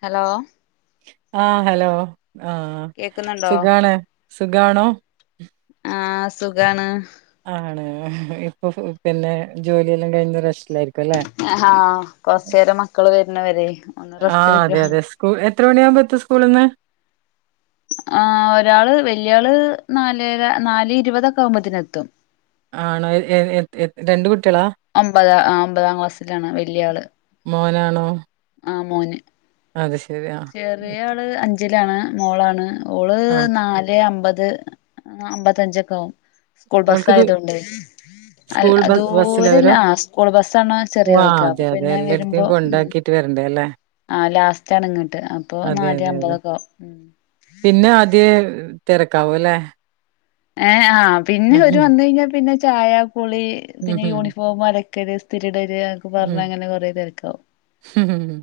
Hello ആ hello കേക്കുന്നുണ്ടോ ആസുഖാണ് സുഖമാണ ആസുഖാണ് ആണ് ഇപ്പൊ പിന്നെ ജോലിയെല്ലാം കഴിഞ്ഞ് റസ് ആകൊറച്ചരെം മക്കള് വരുന്നവരെ ഒന്ന് ആഹ് അതെ റസ്റ്റിട്ക്കാ അതെ സ്കൂ എത്ര മണിയാവുമ്പോത്തും സ്കൂളിന്ന് ആ ഒരാള് വല്യയാള് നാലര നാലേ ഇരുപതൊക്കെ ആവുമ്പോത്തിന് എത്തും ആണോ എ എ എ എ- രണ്ട് കുട്ടികളാ ഒമ്പത ഒമ്പതാം ക്ലാസ്സിലാണ് വല്യ ആള് മോനാ ആ മോന് ശരി ആഹ് ചെറിയ ആള് അഞ്ചിലാണ് മോളാണ് ഓള് ആഹ് നാലേ അമ്പത് അമ്പത്തഞ്ചൊക്കെ ആകും സ്കൂൾ അവൾക്ക് ദൂ ബസ്സായത് കൊണ്ട് അ സ്കൂൾ അ ബ ബസ്സിലാ ദൂരല്ല വരാ ആ സ്കൂൾ ബസ്സാണ് ഓ ചെറിയൊൾക്ക് അപ്പൊ പിന്നെ വരുമ്പോ ഉം എന്തേ ല്ലേ ആ ലാസ്റ്റണ് ങ്ങട്ട് അപ്പൊ അതെ നാല് അതെ അതെ അമ്പതൊക്കെ ഉം പിന്നെ ആദ്യെ തെരക്കാവു ല്ലേ ഏ ആഹ് പിന്നെ ഒരു മന്ത് കയ്ഞ്ഞാ പിന്ന ചായ പൊളി ഉം ഉം പിന്നെ ഉം യൂണിഫോമു വര ക്കല് ഇസ്ഥിരിടെര ക്ക പർഞ്ഞ അങ്ങനെ കൊറേ തെര്ക്കാവു ഉം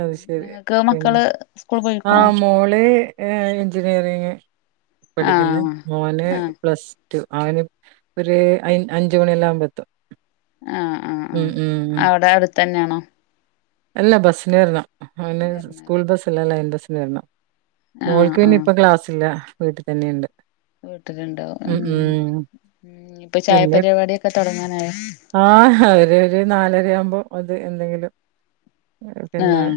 അത് ശരി നിങ്ങക്ക് മക്കള് സ്കൂൾ പോയിക്കണോ ആഹ് മോളി എഞ്ചിനിയറിങ് പഠിക്ക്‌ന്ന് ആഹ് മോന് ആഹ് പ്ലസ് റ്റു ആര് ഒരു അയ് അഞ്ചു മണിയെല്ലാ ആവുമ്പെത്തും ആഹ് ഉം ഉം തെന്നാണോ അല്ല ബസ്സ്ന് വെര്ണം അവന് വരണെ സ്കൂൾ ബസ്സ് ല്ല ലൈൻ ബസ്സ് വെര്ണം ആഹ് മോൾക്ക് പിന്നെ ഇപ്പ ക്ലാസില്ല വീട്ടി തന്നെയുണ്ട് വീട്ട്ലുണ്ടാവും ഉം ഇപ്പൊ ചായ പിന്നെ പരിപാടി ഒക്ക തൊടങ്ങാനായൊ ആഹ് അവര് ഒരു നാലരയാവുമ്പോ അത് എന്തെങ്കിലും പിന്നെ ആഹ്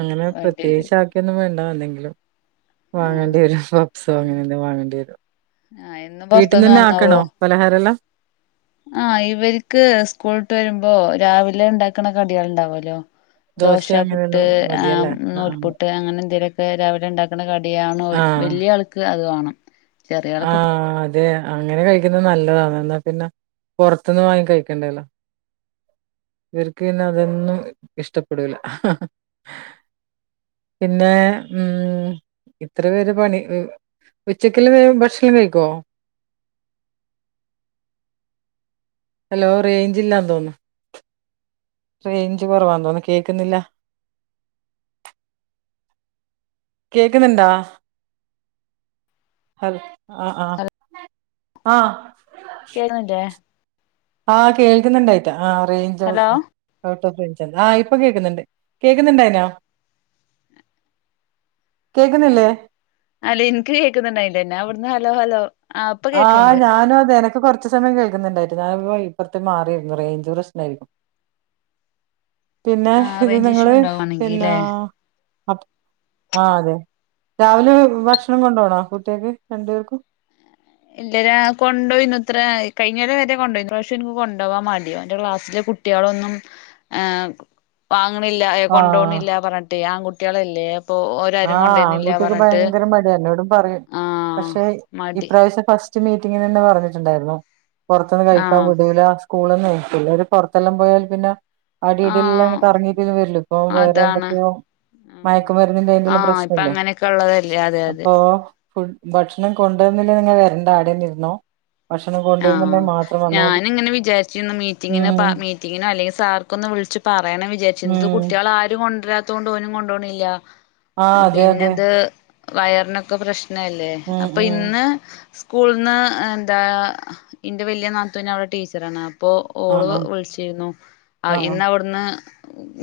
അങ്ങനെ വേണ്ടി വരും പ്രത്യേയ്ച്ച് ആക്കിയൊന്നും വേണ്ട എന്തെങ്കിലും വാങ്ങെണ്ടി വരും ആഹ് പപ്സോ അങ്ങനെ ലും വാങ്ങെണ്ടി വരും ആഹ് എന്നും പൊറത്ത്ന്ന് വീട്ടിന്നെന്നെ ആക്കണോ വാങ്ങാവോ പലഹാരെല്ലാം ആഹ് ഇവര്ക്ക് സ്കൂൾട്ട് വെര്മ്പോ രാവിലെ ണ്ടാക്ക്‌ണ കട്യൾ ണ്ടാവുല്ലോ ദോശ പുട്ട് അങ്ങനെയെല്ലാം ആ മതിയല്ലേ ആഹ് നൂൽപുട്ട് അങ്ങനെ ന്തേലൊക്കെ രാവിലെ ണ്ടാക്ക്‌ണ കടിയണോൽ ൽ ആഹ് വല്ല്യ ആൾക്ക് അത് വേണം ആഹ് അതെ അങ്ങനെ കഴിക്കിന്ന നല്ലതാണ് എന്നാ പിന്നെ പൊർത്ത്ന്ന് വാങ്ങി കഴിക്കേണ്ടെല്ലോ വര്ക്ക് പിന്ന അതൊന്നും ഇഷ്ടപ്പെടൂല പിന്നേ ഉം ഇത്ര പേര് പണി ഉച്ചക്കെല്ലം ഭക് ക്ഷണം കൈക്കോ ഹലോ റേഞ്ചില്ലാ തോന്നു റേഞ്ച് കൊറവാന്തോന്നു കേക്ക്‌ന്നില്ല കേക്കുന്നുണ്ടാ ഹ ആ ആഹ് ആ കേക്ക്‌ന്നില്ലേ ആഹ് കേൾക്കുന്നുണ്ടായ്റ്റ ആ റേഞ്ച് ഹലോ ആ ഇപ്പൊ കേക്ക്‌ന്ന്ണ്ട് കേക്ക്‌ന്ന്ണ്ടായ്നോ ആ അല്ല ഇൻക്ക് കേക്ക്‌ന്ന്ണ്ടായില്ല ഞാ വ്ട്ന്ന് ഹലോ ഹലോ ആഹ് ഇപ്പൊ ആഹ് കേക്ക്ണ്ട് ഞാനു അതെനെ പ്പൊ കൊർച്ച് സമയം കേക്ക്‌ന്ന്ണ്ടായിറ്റ് ഞാ പ്പൊ ഇപ്പർത്തെ മാറിയിര്ന്നു റേഞ്ച് പ്രശ്നയ്ക്കും പിന്നെ ആഹ് ഇത് റേഞ്ച് ഇഷ്യൂ നിങ്ങള് പിന്നാ ഉണ്ടാവാണെങ്കിലേ അ ആ അതെ രാവിലെ ഭക്ഷണം കൊണ്ടോണോ കുട്ട്യക്ക് രണ്ടു പേർക്കും ഇല്ല രാ കൊണ്ടോയിന്നു ത്രായ് കയ്ഞ്ഞേരെ വെരെ കൊണ്ടോയ്നു ഷം ഇൻക്ക് കൊണ്ടോവാൻ മടിയാന്റ ക്ലാസ്സ്ല് കുട്ട്യളൊന്നും ഏ പാ ങ്ങ്ണില്ല ആഹ് കൊണ്ടോണില്ല പർഞ്ഞിട്ട് ആൺകുട്ട്യളല്ലേ ആഹ് ആൺകുട്ട്യക്ക്‌ ഭയങ്കര മടിയാ എന്നോടും പറയും ആഹ് പക്ഷെ മടി ഇപ്രാവശ്യം ഫസ് റ്റ് മീറ്റിങ്ങിനെന്നെ പർഞ്ഞിട്ട്ണ്ടായ്ര്ന്നു പൊറ്ത്ത്ന്ന് കഴിക്കാൻ ആഹ് വ്ടൂല സ്കൂള്ന്നേ പിള്ളേര് പൊറത്തെല്ലാം പോയാൽ പിന്ന അടി ഇടെല്ലാം ആഹ് കറങ്ങീട്ടിന് വെര്ല് പ്പൊ വേറെ അതാണ് എന്തൊക്കെയോ മയക്കുമര്ന്നിന്റെ ആഹ് ഇപ്പൊ പ്രശ്നല്ലേ അങ്ങനെയൊക്കെ ഉള്ളതല്ലേ അതെ അതെ അപ്പോ ഫുഡ്‌ ഭക്ഷണം കൊണ്ടുവന്നില്ല നിങ്ങ വര്ണ്ട ആടെ ന്നി ഇര്ന്നോ ഭക്ഷണം കൊണ്ടുവര് ആഹ് ഞാനിങ്ങനെ വിചാരിച്ചിന്ന് മീറ്റിങ്ങിന് പ ഉം മീറ്റിങ്ങിനോ അല്ലെങ്കിൽ സാർക്കൊന്ന് വിൾച്ച് പറയണൊ വിചാര് ച്ച് ന്ത് ഉം കുട്ട്യളാരും കൊണ്ട്രാ ത്തണ്ട് പോനും കൊണ്ടോണല്ല ആ അതെ അതെ പിന്നെത് വയറിനൊക്കെ പ്രശ്ന പ്രനല്ലേ ഉം അപ്പൊ ഉം ഇന്ന് സ്കൂളന്ന് എന്താ എന്റെ വലിയ നാത്തുവിനെ അവവിടെ ടീച്ചറ ആണ ഇപ്പൊ ആ ഓള് ആ വിളിച്ചിരുന്നു ആ ആ ഇന്ന് അവിടുന്ന്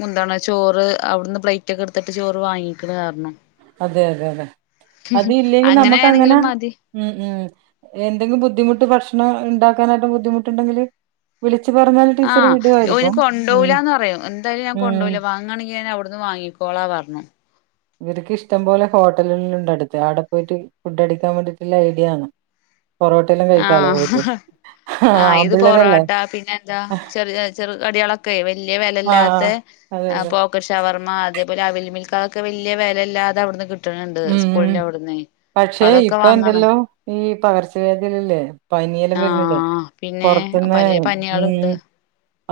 എന്താണ് ചോറ് അവിടുന്ന് പ്ലേറ്റ് ഒക്കെ എടുത്തിട്ട് ചോറ് വാങ്ങിക്കണ കാരണം അതെ അതെ അതെ അത് ഇല്ലെങ്കിൽ നമുക്ക് അങ്ങനെ അങ്ങനെയാണെങ്കിലും മതി ഉ ഉ എന്തെങ്കിലും ബുദ്ധിമുട്ട് ഭക്ഷണം ഉണ്ടാനായിട്ട് ബുദ്ധിമുട്ടുണ്ടെങ്കിൽ ആഹ് ഇനി ഉം കൊണ്ടപോലാന്ന് പറയും എന്തായാലും ഞാൻ ഉം കൊണ്ടപോയില വാണെങ്കിൽ ഞാൻ അവിടുന്ന് വാങ്ങിക്കോളാം പറഞ്ഞു ഇവർക്ക് ഇഷ്ടം പോോലെ ഹോട്ടലുകളുണ്ടടുത്ത് ആവിടെ പോയിട്ട് ഫുഡ് അടിക്കാൻ വേണ്ടിയിട്ടുള്ള ഐഡിയണ് പൊറോട്ടെല്ലാം കഴിക്കാലോ ആഹ് പോയിട്ട് ആ ആഹ് ഇത് ആമ്പിള്ളേരല്ലേ പൊറവാട്ട പിന്നെ എന്താ ചെറിയ ചെറ കടികളൊക്കെ വലിയ ആ വിലയില്ലാത്ത അതെ ആ അതെ പോക്കറ്റ് ഷവർമ്മ അതേപോലെ അവിൽമിൽക്കൊക്കെ വലിയ വില അല്ലാതെ അവിടുന്ന് കിട്ട ഉം പക്ഷെ അതൊക്കെ ഇപ്പ വാങ്ങാണ് എന്തല്ലോ ഈ പകർച്ച വേദയിലല്ലേ പനിയെല്ലാം വരുന്നില്ലേ ആഹ് പിന്നെ പുറത്തന്ന് പലേ ഉ പനികളുണ്ട്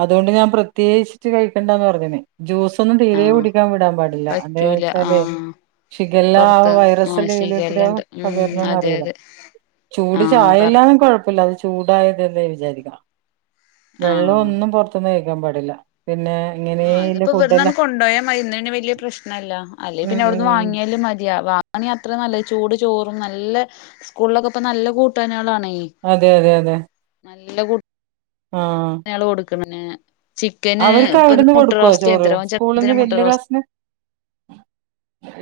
അതുകൊണ്ട് ഞാൻ പ്രത്യേകിച്ചിട്ട് കഴിക്കണ്ടന്ന് പറഞ്ഞുന്നേ ജ്യൂസൊന്നും തീതെ ആഹ് കുടിക്കാൻ വിടാൻ പാടില്ല എന്താ പറ്റൂല വെച്ചാല് ആഹ് ചികല്ലാം ആ പൊറത്ത് വൈറസ് ആഹ് എല്ലാം ഇലൽ കൂടെ ശിഖല്ലണ്ട് ഉം പകരുന്നന്ന് അതെ അറിയില്ല അതെ ചൂട് ആഹ് പറ ചായല്ലന്നും കുഴപ്പമില്ലത് ചൂടായത്െന്ന വിചാരിക്കാം വെള്ളം ആഹ് ഒന്നും പുൊറത്തന്നും കേഴക്കാൻ പാടില്ല പിന്നെ ആഹ് ഇങ്ങനെല്ല ഇതിപ്പോ ഇ വെർന്നാണ് ഫുഡെല്ലാം കൊണ്ടു പോോയ മരുന്നന് വല്ിയ പ്രശ്നല്ല അല്ലെ ഉം പിന്നെ എവിടുന്ന് ഉം വാങ്ങിയാല മ അ വാങ്ങി അത്ര നല്ലത് ചൂട് ചോറും നല്ല സ്കൂളിലൊക്കെ ഇപ്പ നല്ല കൂട്ടുകാനികളാണ് അതെ അതെ അതെ നല്ല ക ആഹ പിന്നെ അവർക്ക്വിടുന്ന് കൊടുക്കുവ ചോറ് സ്കൂളന്ന് ചെറുപ്പത്തിന് മുട്ട വല്യ റോസ്റ്റ് ക്ലാസിന്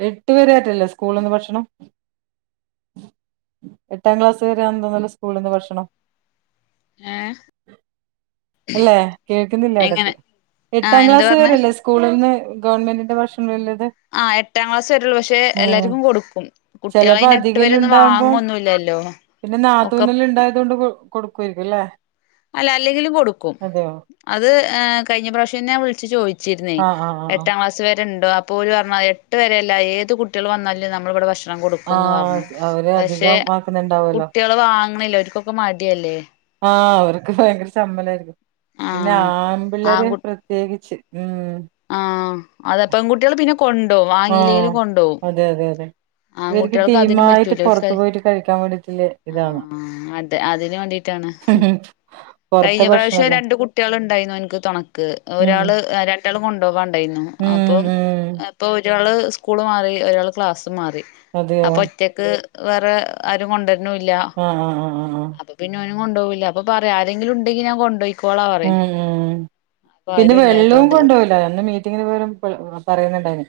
എട്ടു പേരെ ആട്ടല്ലേ സ്കൂള നിന്ന് ഭക്ഷണം എട്ടാം ക്ലാസ്സ് വരെ ആന്തോന്നല്ല സ്കൂളിൽ നിന്ന് ഭക്ഷണം ഏഹ് അല്ലെ കേൾക്കുന്നില്ല ഇട എങ്ങനെ ആഹ് എട്ടാം എന്താ ക്ലാസ്സ് പറഞ്ഞേ വരല്ലേ സ്കൂളന്ന് ഗവൺമെന്റിന്റെ ഭക്ഷണ ആ എട്ടാം ക്ലാസ് വരുള്ളൂ പക്ഷെ എല്ലാർക്കും കൊടുക്കും കുട്ടികള് ചെിലപ്പോ അയിന് എട്ട് വരെ അധികല്ലാം ഒന്നും ഉണ്ടകുമ്പോ വാങ്ങൊന്നുല്ലല്ലോ പിന്നെ ഒക്കെ നാതൂനല്ലാം ഇണ്ട അതുകൊണ്ട് കൊടുക്കുമായിരിക്കും അല്ലേ അല്ല അല്ലെങ്കിലും കൊടുക്കും അതെയോ അത് കഴിഞ്ഞ പ്രാവശ്യം ഞാൻ വിളിച്ചു ചോദിച്ചു ആഹ് ആഹ് ആഹ് എട്ടാം ക്ലാസ് വരെ ഉണ്ട അപ്പോ ഒരുര് പറഞ്ഞാൽ എട്ട് പരെയല്ല ഏത് കുട്ടികൾും വന്നാലേ നമ്മളിവിടെ ഭക്ഷ ഭക്ഷണം കൊടുക്കുംന്ന് ആഹ് പറഞ്ഞു ആഹ് അവര് പക്ഷെ അധികം ആക്കുന്നുണ്ടാവല്ലോ കുട്ടികള് വാങ്ങണില്ല ഒരിക്കൊക്കെ മടിയല്ലേ ആഹ് അവർക്ക് ഭയങ്കര സമ്പളമായിരുന്നു പിന്നെ ആഹ് ആമ്പിള്ളേര് പ്രത്യേകിച്ച് ഉം ആ് അതപ്പ കുട്ടികള് പിന്നെ കൊണ്ടപോും ആഹ് വാങ്ങല്ലെങ്കിലും കൊണ്ടോവും അതെ അതെ അതെ ആ ഇവർക്ക് കുട്ടികൾക്ക് അതിനും ടീമായിട്ട് പറ്റൂല പുറത്തു പോയിട്ട് കഴിക്കാൻ വേണ്ടിട്ടുള്ള ആ ഇതാണ് അത അതിന് വേണ്ടിട്ടാണ് പൊറത്തെ കഴിഞ്ഞ പ്രാവശ്യം ഭക്ഷണല്ലേ രണ്ട കുട്ടികൾ ഉണ്ടായിരുന്നു എനിക്ക് തുണക്ക് ഉം ഒരാൾ ഒറ്റൾ കൊണ്ടുപോകാണ്ടായിരുന്നു ഉം അപ്പം ഉം അപ്പൊ ഒരാള് സ്കൂള് മാറി ഒരാൾ ക്ലാസ് അതെയോ അ ഒക്ക് വ കൊ ആഹ ഉ ഉ ഉ ഉ കൊുപോയി അൊ പറയാ ആരെങ്കിലും ഉണ്ടങ്ക ാൻ കൊുപോയി ഉം ഉ പിന്നെ ആരും വെള്ളവും ഇല്ലാത്തോണ്ട് കൊണ്ടുപോയില്ല ഒന്ന് മീറ്റിങ്ങിന് പോലും പറയുന്നുണ്ടായിന്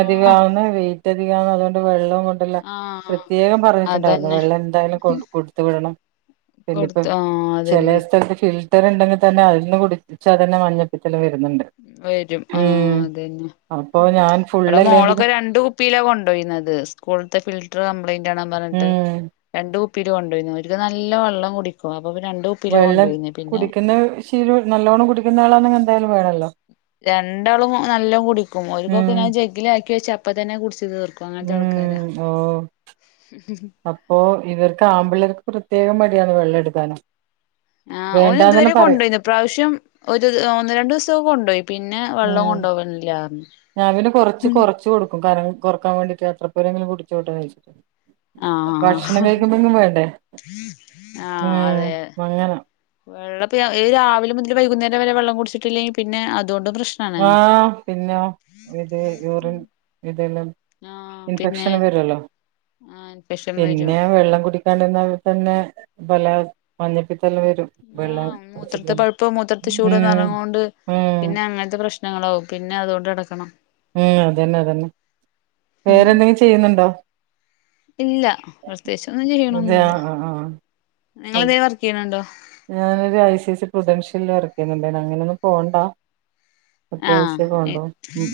ആഹ് വെയിറ്റ്ധികമാവ അതുകൊണ്ട് വെള്ളം ആഹ് പ്രത്യേകം പറഞ്ഞിട്ടുണ്ടായിരുന്നു അതന്നെ വെള്ളം എന്തായാലും കൊ കൊടുത്ത വിടണം പിന്ന ഇപ്പ കൊടുത്തു ആഹ് ചില അതന്നെ സ്ഥലത്ത് ഫിൽട്ടർ ഉണ്ടെങ്കിൽ തന്നെ അതിൽന്ന് കുടിച്ചാൽ തന്നെ മഞ്ഞപ്പിത്തൽ വര വരും ആഹ അതന്നെ അപ്പൊ ഉ ഞാൻ ഇവിടെ മോളൊക്കെ ഫുള്ളല്ലെങ്കിലും രണ്ട കുപ്പിയിലാ കൊണ്ടോയിന്നുന്നത് സ്കൂളത്തെ ഫിൽട്ടർ കപ്ലൈൻറ് പറഞ്ഞിട്ട് ഉം രണ്ട കുപ്പിൽ കൊണ്ടപോന്ന അവക്ക് നല്ല വെള്ളം കുടിക്കും അപ്പൊ രണ്ട് കുപ്പിയിലാ വെള്ളം കൊണ്ടോയിന്ന് പിന്നെ കുടിക്കുന്നത് ശരി നല്ലോണ്ണം കുടിക്കുന്ന വളാ എന്തായാലും വേണല്ലോ രണ്ടാളും നല്ലോ കുടിക്കും ഒരുക്കൊക്കെ ഉം ഞാൻ ജഗ്ഗില ആക്കി വെച്ച അപ്പ തന്നെ കുിച്ച ഉം ഓ അപ്പൊ ഇവർക്ക് ആമ്പിളേർക്ക് പ്രത്യേകം പടിയാണ് വെള്ളം എടുക്കാനും ആഹ് ഒഓന് ഇതുവരെ കൊണ്ടു പോോയിന്ന ഇ പ്ര്രാവശ്യം ഒരു ഒന്ന് രണ്ടു ദിവസംൊക്കെ കൊണ്ടു പോോയി ഉം ഞാവിന് കൊറച്ച് കൊറച്ച് കൊടുക്കും കാരണം കുറക്കാൻ വേണ്ടയിട്ട് എത്രേരെങ്കിലുംടിച്ചോട്ട നയിച്ചിട്ടണ്ട് ആഹ ആഹ അതെ ഉം അങ്ങനെ വെള്ള രാവിലെ മുതൽ വൈകുന്നേരം വരെ വെള്ളം കുടിച്ചിട്ടില്ലെങ്കിൽ പിന്നെ അതുകൊണ്ടും പ്രശ്നാണേ ആഹ പിന്നെ ഇത് യൂറൻ ഇതെല്ലാം ആഹ് ഇൻഫെക്ഷൻ പിന്നെ വരുല്ലോ ആഹ് ഇൻഫെക്ഷൻ വരും പിന്നെ വെള്ളം കുടിക്കാന്ന ല മഞ്ഞ ആ മൂത്രത്തെ പഴുപ്പം മൂത്രത്തി ചൂട് ഉം നിറങ്ങൊണ്ട് ഉം പിന്നെ അങ്ങനത്തെ പ്രശ്നം പ്രശ്നങ്ങളോ പിന്നെ അതുകൊണ്ട് നടക്കണം ഉം അതന്നെ അതന്നെ വേറെന്തെങ്കിലും ചെയ്യുന്നുണ്ടോ ഇല്ല പ്രത്യേകിച്ചൊന്നും അതെ ചെയ്യണൊന്നുമല്ല ആഹ് ആഹ് ആഹ് നിങ്ങള അതെ. അതേ വർക്ക് ചെയ്യണണ്ടോ ഞാനൊരു ഐ സി സി പ്രതൻഷ്യല ഇറക്കിുന്നുില്ലേ അങ്ങനെയൊന്നും പോകണ്ട അത്യാവശ്യണ്ടോ ഉ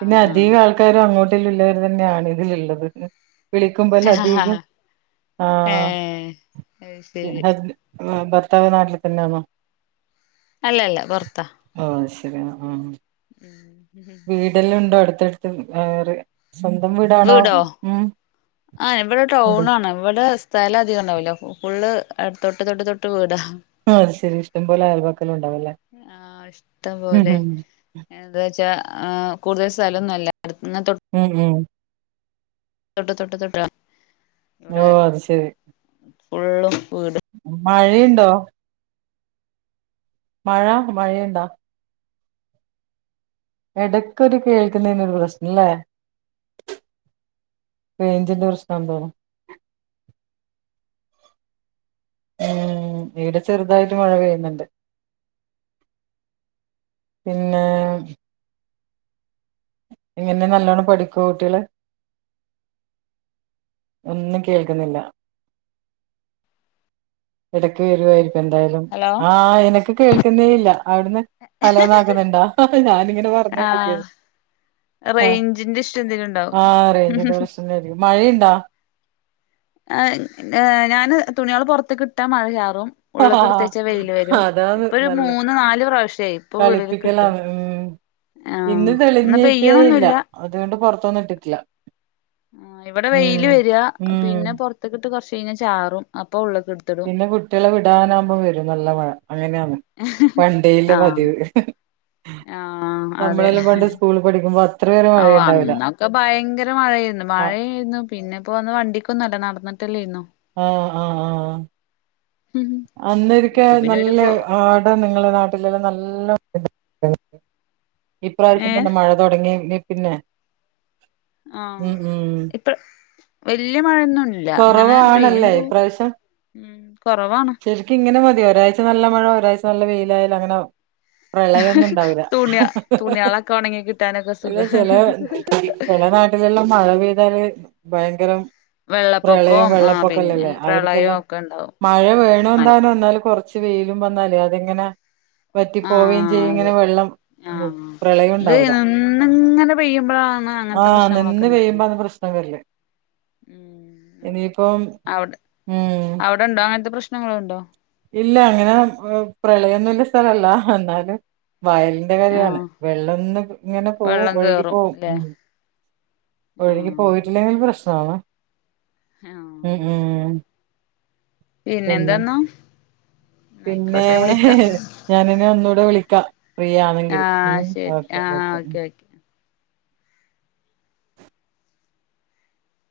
പിന്നെ അധികം ആൾക്കാരും അങ്ങോട്ട് ട്ടുള്ളവർ തന്നെയാണ് ഇതിലുള്ളത് വിളിക്കുമ്പോൾ ആഹ് ആഹ് അധികം ആഹ് ആഹ ഏഹ് അത് പിെ ശരി ആ ഭർത്താവ് നാട്ടില് തന്നാണോ അല്ല അല്ല വറത്താ ഉ ഉം അത്തെടുത്ത് വേറെ സ്വന്തം വീടാണോ വീടോ ഉം ആഹ ഇവിടെ അതെ ടൗൺ ആാണ് ഇവിടെ സ്ഥലം അധികം ഉണ്ടാവില്ലോ ഫുള്ള് തൊട്ട് തൊട്ട് തൊട്ട് വീടാണ് ആ അത് ശെരി ഇഷ്ടംപ പോലെ ആൽബക്കലും ഉണ്ടാവല്ലേ ആഹ ഉം ഇഷ്ടംപലെ ഉം എന്താ വച്ചാ ആ കൂടുതൽ സ്ഥലംൊന്നുമല്ല ഉം ഉം തൊട്ട് തൊട്ട തൊട്ട ഓ അത് ശരി ഫുള്ളും വീട് മഴയ്ണ്ടോ മഴ മഴയ്ണ്ടാ എടക്കൊരു കേൾക്ക്ന്നേനൊരു പ്രശ്നലേ റെയ്ഞ്ച്ന്റെ പ്രശ്നാന്ന് തോണു ഉം ഈടെ ചെർതായിട്ട് മഴ പെയ്യ്ന്ന്ണ്ട് പിന്നേ എങ്ങനെ നല്ലോണം പഠിക്കോ കുട്ട്യേള് ഒന്നും കേൾക്ക്ന്നില്ല എടക്ക് വരുവായിരി ക്കും എന്തായാലും ഹലോ ആ എനക്ക് കേൾക്കുന്നേ ഇല്ല അവിട്ന്ന് ഹലോന്നാക്ക്ന്ന്ണ്ടാ ഹ ഹ ഞാനും ഇങ്ങനെ ആഹ് പറഞ്ഞാേണ്ട്ക്കായ്ര് ആ റേഞ്ചിന്റെ ഇഷ്യൂ എന്തേലും ഉണ്ടാവും ആ റെയ്ഞ്ച്ന്റെ പ്രശ്നം [unintelligible] മഴയ്ണ്ടാ ആ ഏ ഞാന് തുണികള് പുറത്ത്ക്ക്ട്ടാ മഴയാ കും ഉള്ള്ക്ക്ട്ത്തെച്ച വെയ്ല് വെരും അതാന്ന് ഇപ്പൊ ഒരു നല്ല മൂന്ന് നാല് പ്രാവശ്യായി ഇപ്പൊ ഉള്ള്ൽക്ക്ട്ടു കളിപ്പിക്കലാണ് ഉം ഇന്ന് തെളിഞ്ഞിട്ടേ ഇല്ല അതുകൊണ്ട് പാെറത്തൊന്നു ഇട്ടിട്ട്ല്ല ആ ഇവിടെ വെയില് വര പിന്നെ പാെർത്ത്ക്ക്ട്ട് കാെർച്ച് കഴിഞ്ഞ ചാറും അ പിന്നെ കുട്ട്യളെ വിടാനാകുമ്പോ വരും നല്ല മഴ അങ്ങനെയാന്ന് പണ്ടേ ഇല്ല ആഹ് പതിവ്ലേ ആഹ് അതെ നമ്മളെല്ലാം പണ്ട് സ്കൂളിൽ പഠി ഓ അന്നൊക്കെ ഭയങ്കര മഴേയ്ര്ന്നു ആ മഴേയ്ര്ന്നു പിന്നെപ്പോ അന്ന് വണ്ടിക്കൊന്നും അല്ല നട നടന്നിട്ടേല്ലേയ്ന്നാേ ആ അ അ ആ അന്നാെരിക്കെ ഇപ്പൊ പിന്നെ ഒരു നല്ല കൊ ആടെ നിങ്ങളെ നാട്ടിലെല്ലാം നല്ല ഇപ്രാവശ്യ ഏഹ് [unintelligible] മഴ താെടങ്ങേല് പിന്നെ ആ ഉം ഉം ഇപ്പ വല്യ മഴൊന്നും ല്ല ങ്ങനെ പെയ്യും കുറവാണല്ലേ പോവും ഉം കൊറവാണ് ശരിക്ക് ഇങ്ങനെ മതി ഒരാഴ്ച നല്ല മഴ ഒരാഴ്ച നല്ല വെയിലായാലും അങ്ങനെ പ്രളയൊന്നുംണ്ടാവൂല തുണിയ തുണികളൊക്കെ ഒണങ്ങി കിട്ടാനൊക്കെ സുഖ അല്ല ചെലെ ല നാട്ടിലെല്ലാം മഴ പെയ്താല് ഭയങ്കരം പ്രളയം വെള്ളപ്പൊക്കവും ആ പിന്നെ വെള്ളപ്പൊക്കല്ലല്ലേ പ്രളയവും അവര്ക്കെല്ലാം ഒക്കെ ഉണ്ടാവും മഴ വേണം ഉം താനും എന്നാല് കൊർച്ച് വെയിലും വന്നാലേ അതിങ്ങനെ വറ്റി പോവയും ആഹ് ചെയ്യും ങ്ങനെ അതെ വെള്ളം ആഹ് ഇത് പ്രളയുണ്ടാവൂല നിന്നിങ്ങനെ പെയ്യുമ്പോഴാണ് ആ അങ്ങനത്തെ പ്രശ്നങ്ങളൊക്കെ നിന്ന് ഉണ്ടാവുക പെയ്യുമ്പാണ് പ്രശ്ന ല് ഉം അതെ അവ്ടെ ഉം അവ്ടെണ്ടോ അങ്ങൻത്തെ പ്രശ്നങ്ങള്ണ്ടോ ഇല്ല അങ്ങനെ പ്രളയൊന്നുല്ല സ്ഥലല്ലാ എന്നാല് വയലിന്റെ കാര്യാണ് ആഹ് വെള്ളംന്ന് ഇങ്ങനെ പോവും വെള്ളം ഒഴുകി കേറും പോവും ല്ലേ ഉം ഒഴ്കി ആഹ് പോയിട്ടില്ലേലും പ്രശ്നാണ് ആഹ് ഉം അത് ശരി ഉം പിന്നെ പിന്നെന്താന്നാ പിന്നെ ന്നായിക്കോട്ടെ വിളിക്കാം ഞാനിനി ഒന്നൂടെ വിളിക്കാ ഫ്രീ ആണെങ്കിൽ ഉം ആഹ് ശരി ഓക്കെ ആഹ് ഓക്കെ